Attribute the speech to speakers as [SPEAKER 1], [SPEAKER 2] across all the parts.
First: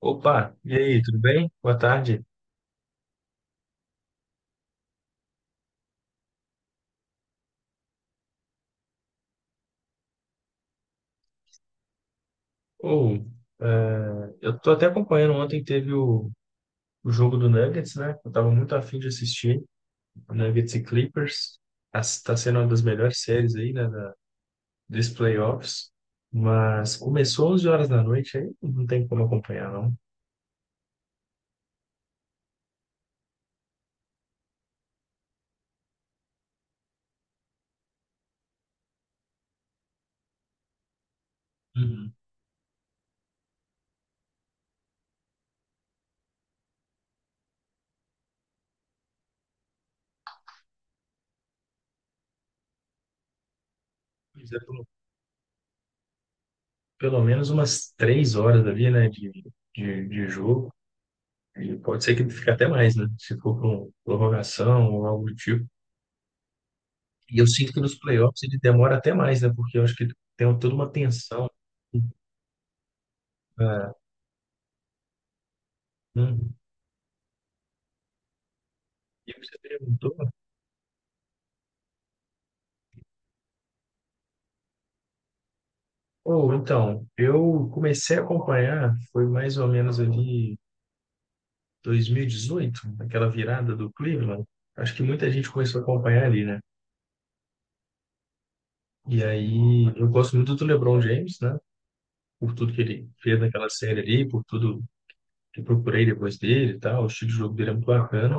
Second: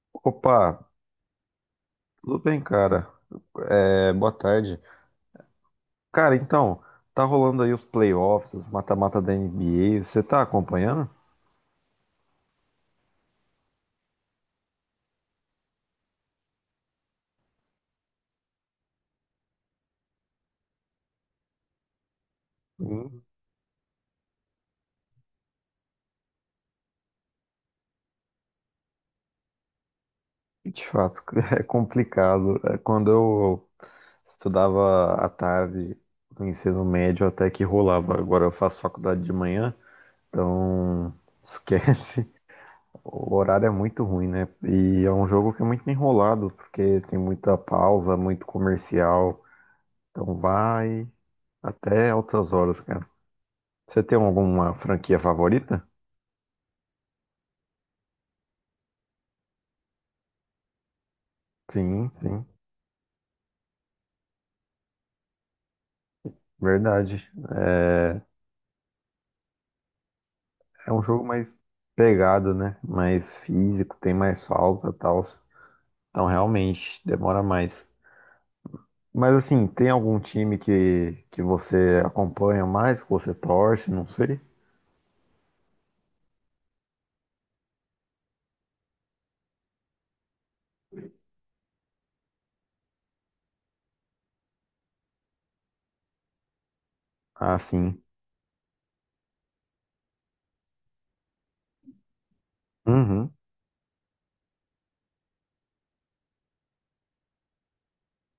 [SPEAKER 1] Opa, e
[SPEAKER 2] Opa,
[SPEAKER 1] aí, tudo bem? Boa tarde.
[SPEAKER 2] tudo bem, cara? É, boa tarde. Cara, então, tá rolando aí os playoffs, os mata-mata da NBA. Você tá acompanhando?
[SPEAKER 1] Ou, é, eu tô até acompanhando, ontem teve o jogo do Nuggets, né? Eu tava muito afim de assistir, Nuggets e Clippers. Tá sendo uma das melhores
[SPEAKER 2] Hum.
[SPEAKER 1] séries aí, né, dos playoffs. Mas começou 11 horas da noite, aí não tem como acompanhar, não.
[SPEAKER 2] De fato, é complicado. É. Quando eu estudava à tarde no ensino médio, até que rolava. Agora eu faço faculdade de manhã, então
[SPEAKER 1] Uhum.
[SPEAKER 2] esquece. O horário é muito ruim, né? E é um jogo que é muito enrolado, porque tem muita pausa, muito comercial. Então vai até altas horas, cara. Você tem
[SPEAKER 1] Pois é,
[SPEAKER 2] alguma franquia favorita?
[SPEAKER 1] pelo menos umas três horas ali, né, de jogo. E pode
[SPEAKER 2] Sim,
[SPEAKER 1] ser que
[SPEAKER 2] sim,
[SPEAKER 1] fique até mais, né? Se for com prorrogação ou algo do tipo.
[SPEAKER 2] verdade.
[SPEAKER 1] E eu sinto que nos
[SPEAKER 2] É,
[SPEAKER 1] playoffs ele demora até mais, né? Porque eu acho que tem toda uma
[SPEAKER 2] é um jogo
[SPEAKER 1] tensão.
[SPEAKER 2] mais pegado, né? Mais
[SPEAKER 1] Ah,
[SPEAKER 2] físico, tem mais falta e tal. Então,
[SPEAKER 1] hum.
[SPEAKER 2] realmente, demora mais.
[SPEAKER 1] E
[SPEAKER 2] Mas,
[SPEAKER 1] você
[SPEAKER 2] assim, tem
[SPEAKER 1] perguntou?
[SPEAKER 2] algum time que você acompanha mais, que você torce, não sei?
[SPEAKER 1] Ou então, eu comecei a acompanhar, foi mais ou menos ali 2018, aquela virada do Cleveland. Acho que muita gente começou a acompanhar ali, né?
[SPEAKER 2] Ah, sim.
[SPEAKER 1] E aí, eu gosto muito do LeBron James, né? Por tudo que ele
[SPEAKER 2] Uhum.
[SPEAKER 1] fez naquela série ali, por tudo que eu procurei depois dele e tal. O estilo de jogo dele é muito bacana.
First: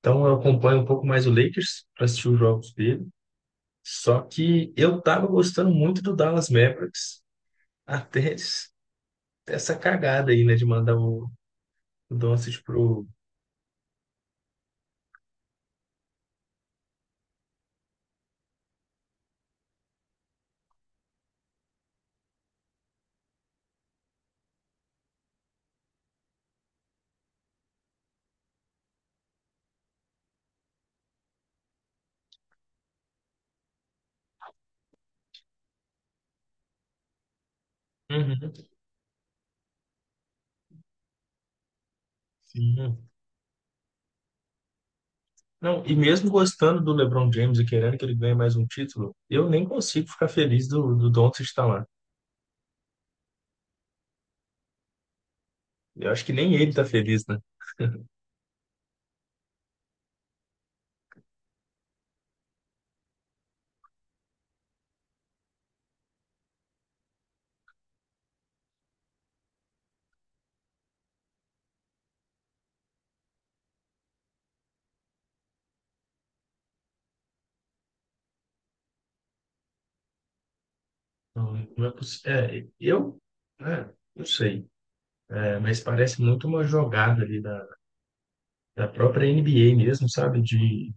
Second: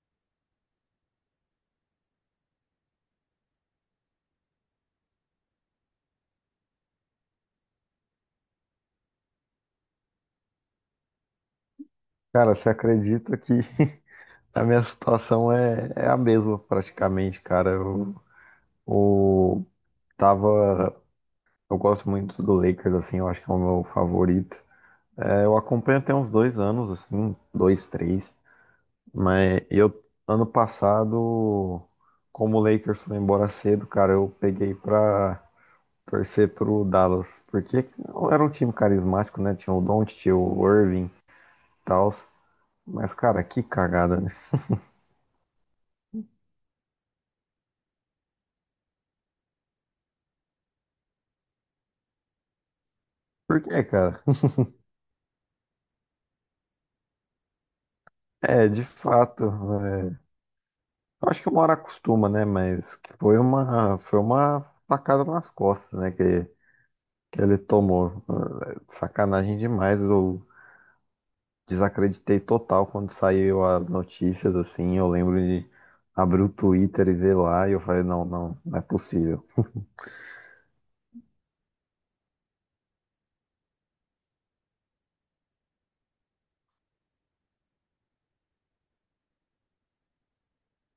[SPEAKER 1] Então, eu acompanho um pouco mais o Lakers para assistir os jogos dele. Só que eu tava gostando muito do Dallas Mavericks até essa cagada aí, né, de mandar o
[SPEAKER 2] Cara,
[SPEAKER 1] Doncic
[SPEAKER 2] você
[SPEAKER 1] pro.
[SPEAKER 2] acredita que a minha situação é a mesma, praticamente, cara. Eu tava. Eu gosto muito do Lakers, assim, eu acho que é o meu favorito. É, eu acompanho tem uns 2 anos, assim, dois, três. Mas eu, ano passado, como o Lakers foi embora cedo, cara, eu peguei pra torcer pro Dallas. Porque era
[SPEAKER 1] Uhum,
[SPEAKER 2] um time carismático, né? Tinha o Doncic, tinha o Irving e tal.
[SPEAKER 1] sim.
[SPEAKER 2] Mas, cara, que cagada, né?
[SPEAKER 1] Não, e mesmo gostando do LeBron James e querendo que ele ganhe mais um título, eu nem consigo ficar feliz do Doncic estar lá.
[SPEAKER 2] Por quê, cara?
[SPEAKER 1] Eu acho que nem ele tá feliz, né?
[SPEAKER 2] É, de fato. é, eu acho que uma hora acostuma, né? Mas que foi uma facada nas costas, né? Que ele tomou. É, sacanagem demais. O Desacreditei total quando saiu as notícias, assim. Eu lembro de abrir o Twitter e ver lá, e eu falei, não, não, não é possível.
[SPEAKER 1] Não, não é possível. É, não sei. É, mas parece muito uma jogada ali da própria NBA mesmo, sabe? De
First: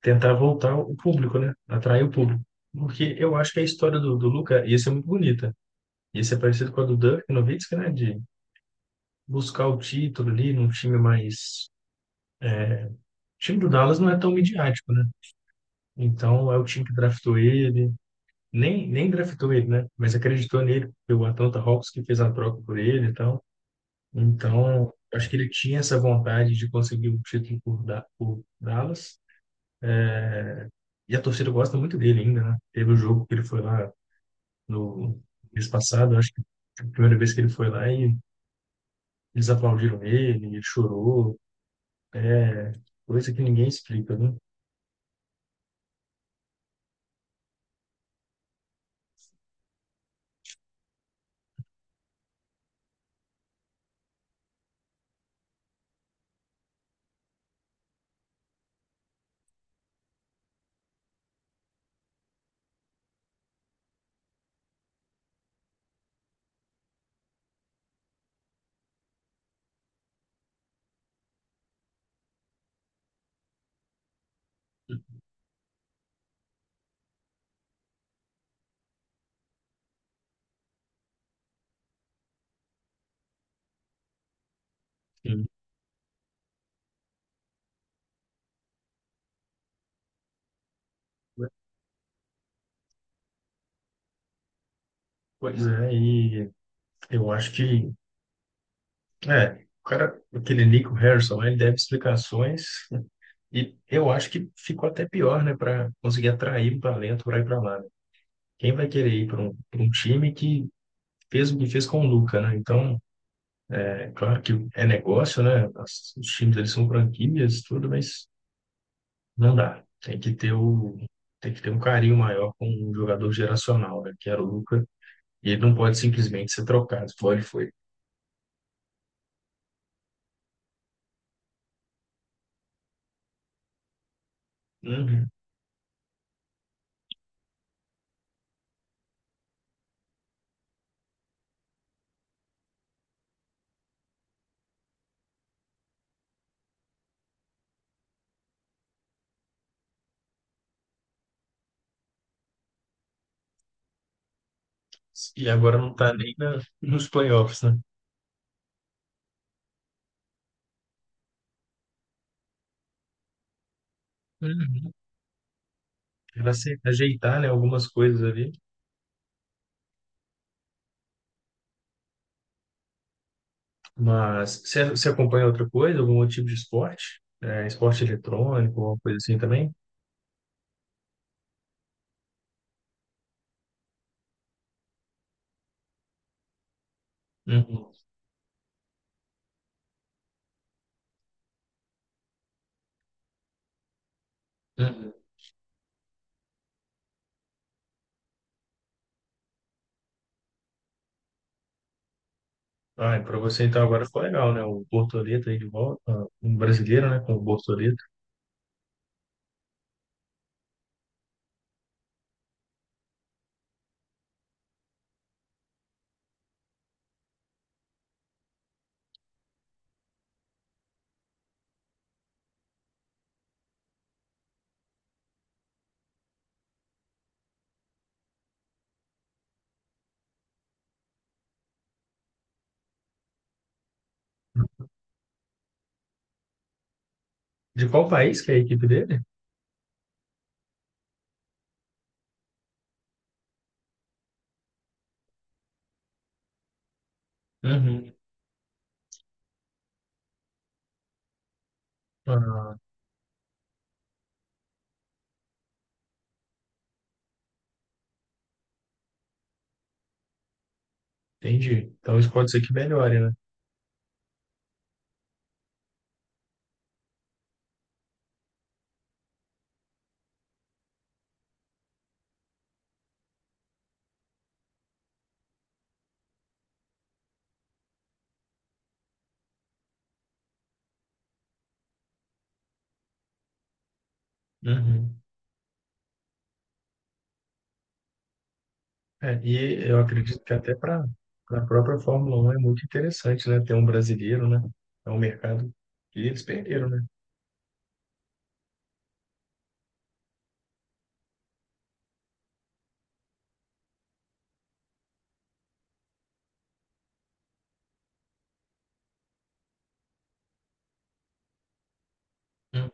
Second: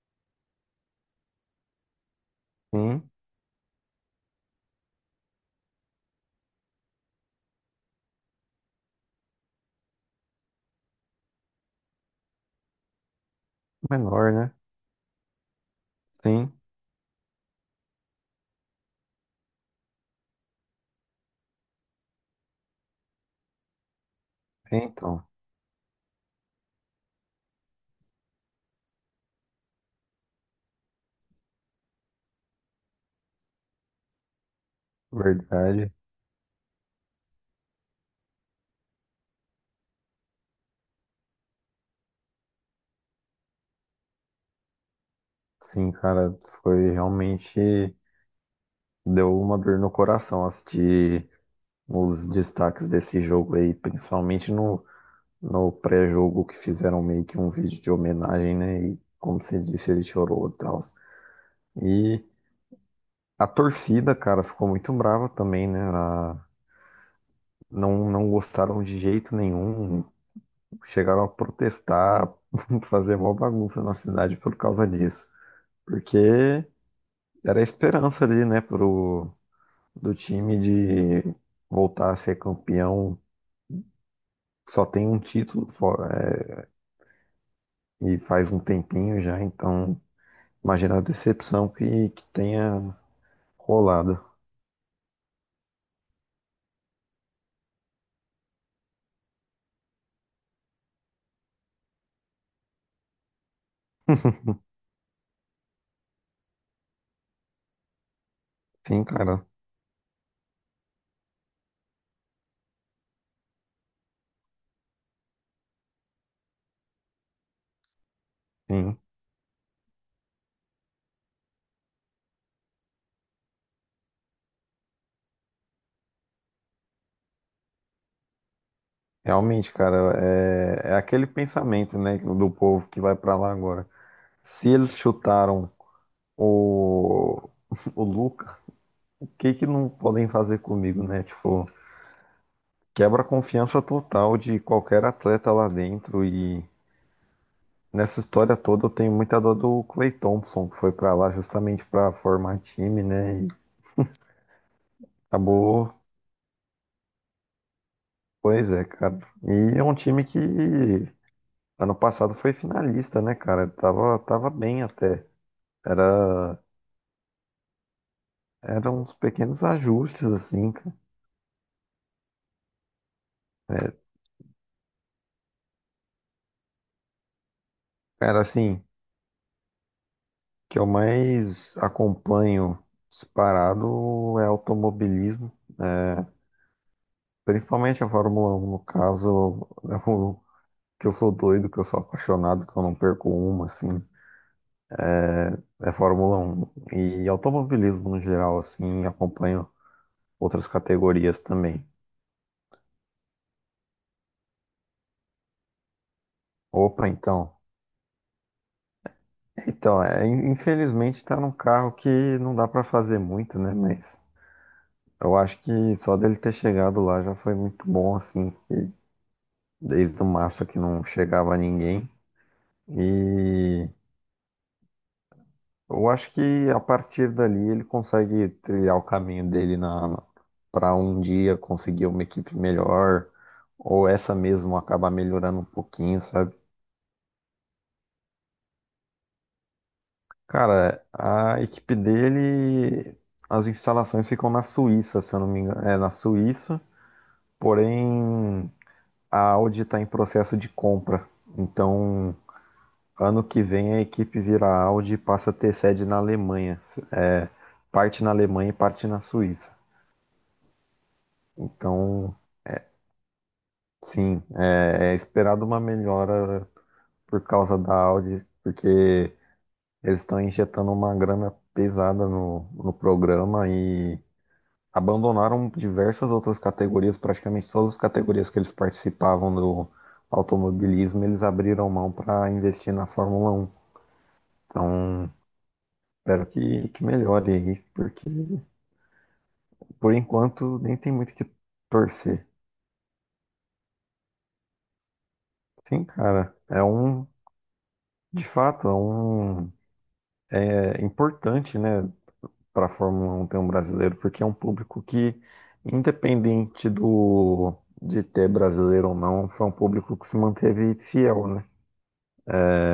[SPEAKER 1] tentar voltar o público, né? Atrair o público.
[SPEAKER 2] Sim,
[SPEAKER 1] Porque eu acho que a história do Luca ia ser muito bonita. Ia ser parecido com a do Dirk Nowitzki, né? De buscar o título ali num time mais... O time do Dallas não é tão
[SPEAKER 2] menor, né?
[SPEAKER 1] midiático, né? Então,
[SPEAKER 2] Sim,
[SPEAKER 1] é o time que draftou ele. Nem draftou ele, né? Mas acreditou nele. Foi o Atlanta Hawks que fez a troca por ele e tal.
[SPEAKER 2] é,
[SPEAKER 1] Então,
[SPEAKER 2] então,
[SPEAKER 1] acho que ele tinha essa vontade de conseguir o título por Dallas. É, e a torcida gosta muito dele ainda, né? Teve o jogo que ele foi lá no mês
[SPEAKER 2] verdade.
[SPEAKER 1] passado, acho que foi a primeira vez que ele foi lá e eles aplaudiram ele, ele chorou, é coisa que ninguém explica, né?
[SPEAKER 2] Sim, cara, foi realmente. Deu uma dor no coração assistir os destaques desse jogo aí, principalmente no pré-jogo, que fizeram meio que um vídeo de homenagem, né? E como você disse, ele chorou e tal. E a torcida, cara, ficou muito brava também, né? Não, não gostaram de jeito nenhum, chegaram a protestar, fazer mó bagunça na cidade por causa disso. Porque era a esperança ali, né, do time de voltar a ser campeão. Só tem um
[SPEAKER 1] Sim.
[SPEAKER 2] título fora, e faz um tempinho já, então imagina a decepção que tenha rolado.
[SPEAKER 1] Pois é, e eu acho o cara, aquele Nico Harrison, ele deve explicações e eu acho que ficou até pior, né, para conseguir atrair um talento para ir para lá, né? Quem vai
[SPEAKER 2] Sim,
[SPEAKER 1] querer ir para
[SPEAKER 2] cara,
[SPEAKER 1] pra um time que fez o que fez com o Luka, né? Então, é claro que é negócio, né? Os times eles são franquias, tudo, mas
[SPEAKER 2] sim.
[SPEAKER 1] não dá. Tem que ter um carinho maior com um jogador geracional, né? Que era o Luca. E ele não pode simplesmente ser trocado. Foi, ele foi.
[SPEAKER 2] Realmente, cara, é aquele pensamento, né, do povo que vai pra lá agora. Se eles
[SPEAKER 1] Uhum.
[SPEAKER 2] chutaram o, o Luca, o que que não podem fazer comigo, né? Tipo, quebra a confiança total de qualquer atleta lá dentro, e nessa história toda eu tenho muita dor do Clay Thompson, que foi pra lá justamente pra formar time, né? E
[SPEAKER 1] E agora não
[SPEAKER 2] acabou,
[SPEAKER 1] tá nem na, nos playoffs, né?
[SPEAKER 2] pois é, cara. E é um time que ano passado foi finalista, né, cara? Tava bem
[SPEAKER 1] Uhum.
[SPEAKER 2] até.
[SPEAKER 1] Pra
[SPEAKER 2] Era,
[SPEAKER 1] se ajeitar, né, algumas coisas ali.
[SPEAKER 2] Eram uns pequenos ajustes, assim, cara.
[SPEAKER 1] Mas você acompanha outra coisa, algum outro tipo de esporte? É, esporte
[SPEAKER 2] Cara,
[SPEAKER 1] eletrônico,
[SPEAKER 2] assim,
[SPEAKER 1] alguma coisa assim também?
[SPEAKER 2] que eu mais acompanho disparado é automobilismo, é,
[SPEAKER 1] Uhum.
[SPEAKER 2] principalmente a Fórmula 1, no caso, é o que eu sou doido, que eu sou apaixonado, que eu não perco uma, assim,
[SPEAKER 1] Uhum.
[SPEAKER 2] é Fórmula 1. E automobilismo no geral, assim, acompanho outras categorias também.
[SPEAKER 1] Ah, para você então agora ficou legal, né? O Bortoleto aí de volta, ah, um brasileiro,
[SPEAKER 2] Opa,
[SPEAKER 1] né? Com o
[SPEAKER 2] então.
[SPEAKER 1] Bortoleto.
[SPEAKER 2] Então, infelizmente tá num carro que não dá pra fazer muito, né? Mas eu acho que só dele ter chegado lá já foi muito bom, assim. Desde o Massa que não chegava a ninguém. E eu acho que a partir dali ele consegue trilhar o caminho dele na para um dia conseguir uma equipe melhor, ou essa mesmo acabar melhorando um pouquinho, sabe?
[SPEAKER 1] De qual país que é a equipe dele?
[SPEAKER 2] Cara, a equipe dele, as instalações ficam na Suíça, se eu não me engano, é na Suíça,
[SPEAKER 1] Uhum.
[SPEAKER 2] porém a Audi está em processo de compra. Então,
[SPEAKER 1] Ah,
[SPEAKER 2] ano que vem a equipe vira Audi e passa a ter sede na Alemanha. É, parte na Alemanha e parte na Suíça.
[SPEAKER 1] entendi. Então isso
[SPEAKER 2] Então,
[SPEAKER 1] pode ser que melhore, né?
[SPEAKER 2] sim, é esperado uma melhora por causa da Audi, porque eles estão injetando uma grana pesada no programa, e abandonaram diversas outras categorias, praticamente todas as categorias que eles participavam do automobilismo, eles abriram mão para investir na Fórmula 1.
[SPEAKER 1] Uhum.
[SPEAKER 2] Então, espero que melhore aí.
[SPEAKER 1] É, e eu
[SPEAKER 2] Por
[SPEAKER 1] acredito que até
[SPEAKER 2] enquanto, nem
[SPEAKER 1] para
[SPEAKER 2] tem muito o que
[SPEAKER 1] a própria Fórmula
[SPEAKER 2] torcer.
[SPEAKER 1] um é muito interessante, né? Ter um brasileiro, né? É um mercado
[SPEAKER 2] Sim,
[SPEAKER 1] que eles
[SPEAKER 2] cara, é
[SPEAKER 1] perderam, né?
[SPEAKER 2] um, de fato, é um, é importante, né, para a Fórmula 1 ter um brasileiro, porque é um público que, independente do de ter brasileiro ou não, foi um público que se manteve fiel, né?
[SPEAKER 1] Uhum.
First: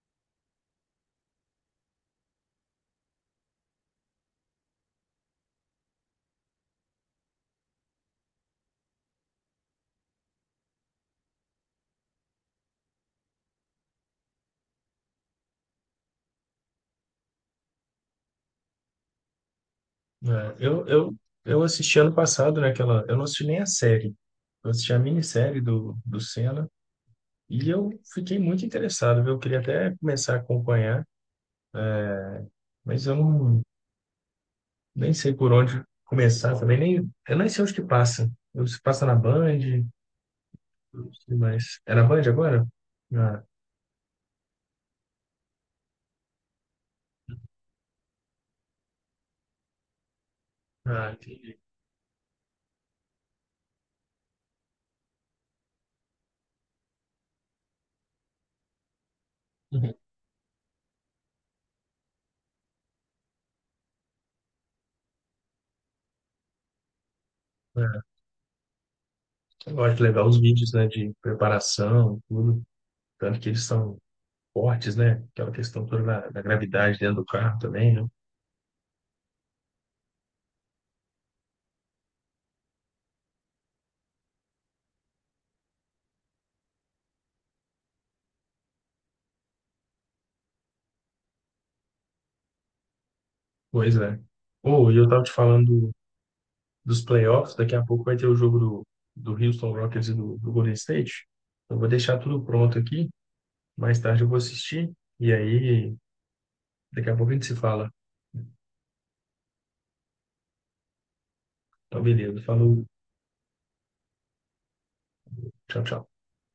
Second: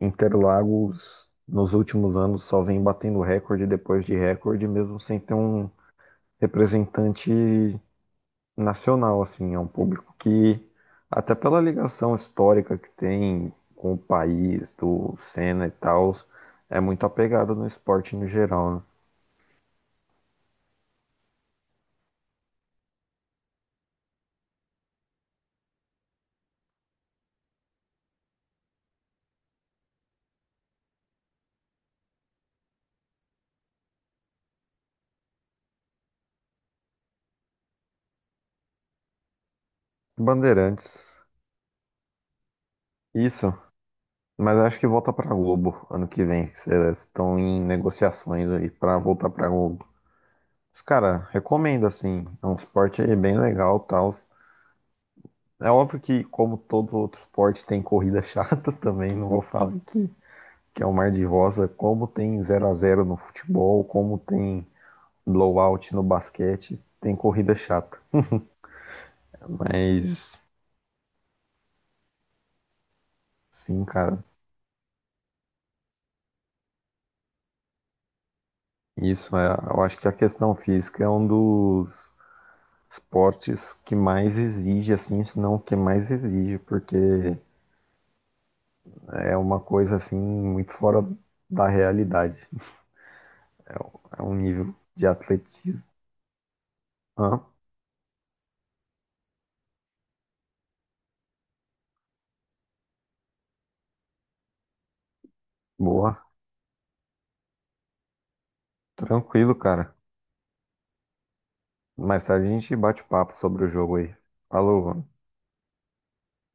[SPEAKER 2] Interlagos, nos últimos anos, só vem batendo recorde depois de recorde, mesmo sem ter um representante nacional, assim, é um público que, até pela ligação histórica que tem com o país, do Senna e tal, é muito apegado no esporte no geral, né?
[SPEAKER 1] É, eu, eu, eu assisti ano passado, né? Aquela, eu não assisti nem a série. Eu assisti a minissérie do Senna e eu fiquei muito interessado, viu? Eu queria até começar a acompanhar, mas eu não, nem sei por onde começar também, nem, eu nem sei onde que passa. Eu, se passa na Band, não
[SPEAKER 2] Bandeirantes,
[SPEAKER 1] sei mais. Era Band agora? Ah,
[SPEAKER 2] isso, mas acho que volta pra Globo ano que vem, se eles estão em negociações aí pra voltar pra Globo. Mas,
[SPEAKER 1] ah,
[SPEAKER 2] cara,
[SPEAKER 1] entendi.
[SPEAKER 2] recomendo, assim, é um esporte bem legal e tal. É óbvio que, como todo outro esporte, tem corrida chata também. Não vou falar
[SPEAKER 1] Uhum.
[SPEAKER 2] que é o Mar de Rosa, como tem zero a zero no futebol, como tem blowout no basquete. Tem corrida chata.
[SPEAKER 1] Ah, eu gosto de levar os
[SPEAKER 2] Mas
[SPEAKER 1] vídeos, né, de preparação, tudo. Tanto que eles
[SPEAKER 2] sim,
[SPEAKER 1] são
[SPEAKER 2] cara,
[SPEAKER 1] fortes, né? Aquela questão toda da gravidade dentro do carro também, né?
[SPEAKER 2] isso é, eu acho que a questão física é um dos esportes que mais exige, assim, se não o que mais exige, porque é uma coisa assim muito fora da realidade.
[SPEAKER 1] Pois é.
[SPEAKER 2] É um nível
[SPEAKER 1] Pô, e
[SPEAKER 2] de
[SPEAKER 1] eu tava te
[SPEAKER 2] atletismo.
[SPEAKER 1] falando dos
[SPEAKER 2] Ah,
[SPEAKER 1] playoffs, daqui a pouco vai ter o jogo do Houston Rockets e do Golden State. Eu vou deixar tudo pronto aqui, mais tarde eu vou assistir, e aí
[SPEAKER 2] boa,
[SPEAKER 1] daqui a pouco a gente se fala.
[SPEAKER 2] tranquilo, cara.
[SPEAKER 1] Então,
[SPEAKER 2] Mais
[SPEAKER 1] beleza.
[SPEAKER 2] tarde a gente
[SPEAKER 1] Falou,
[SPEAKER 2] bate papo sobre o jogo aí. Falou, mano.
[SPEAKER 1] tchau, tchau.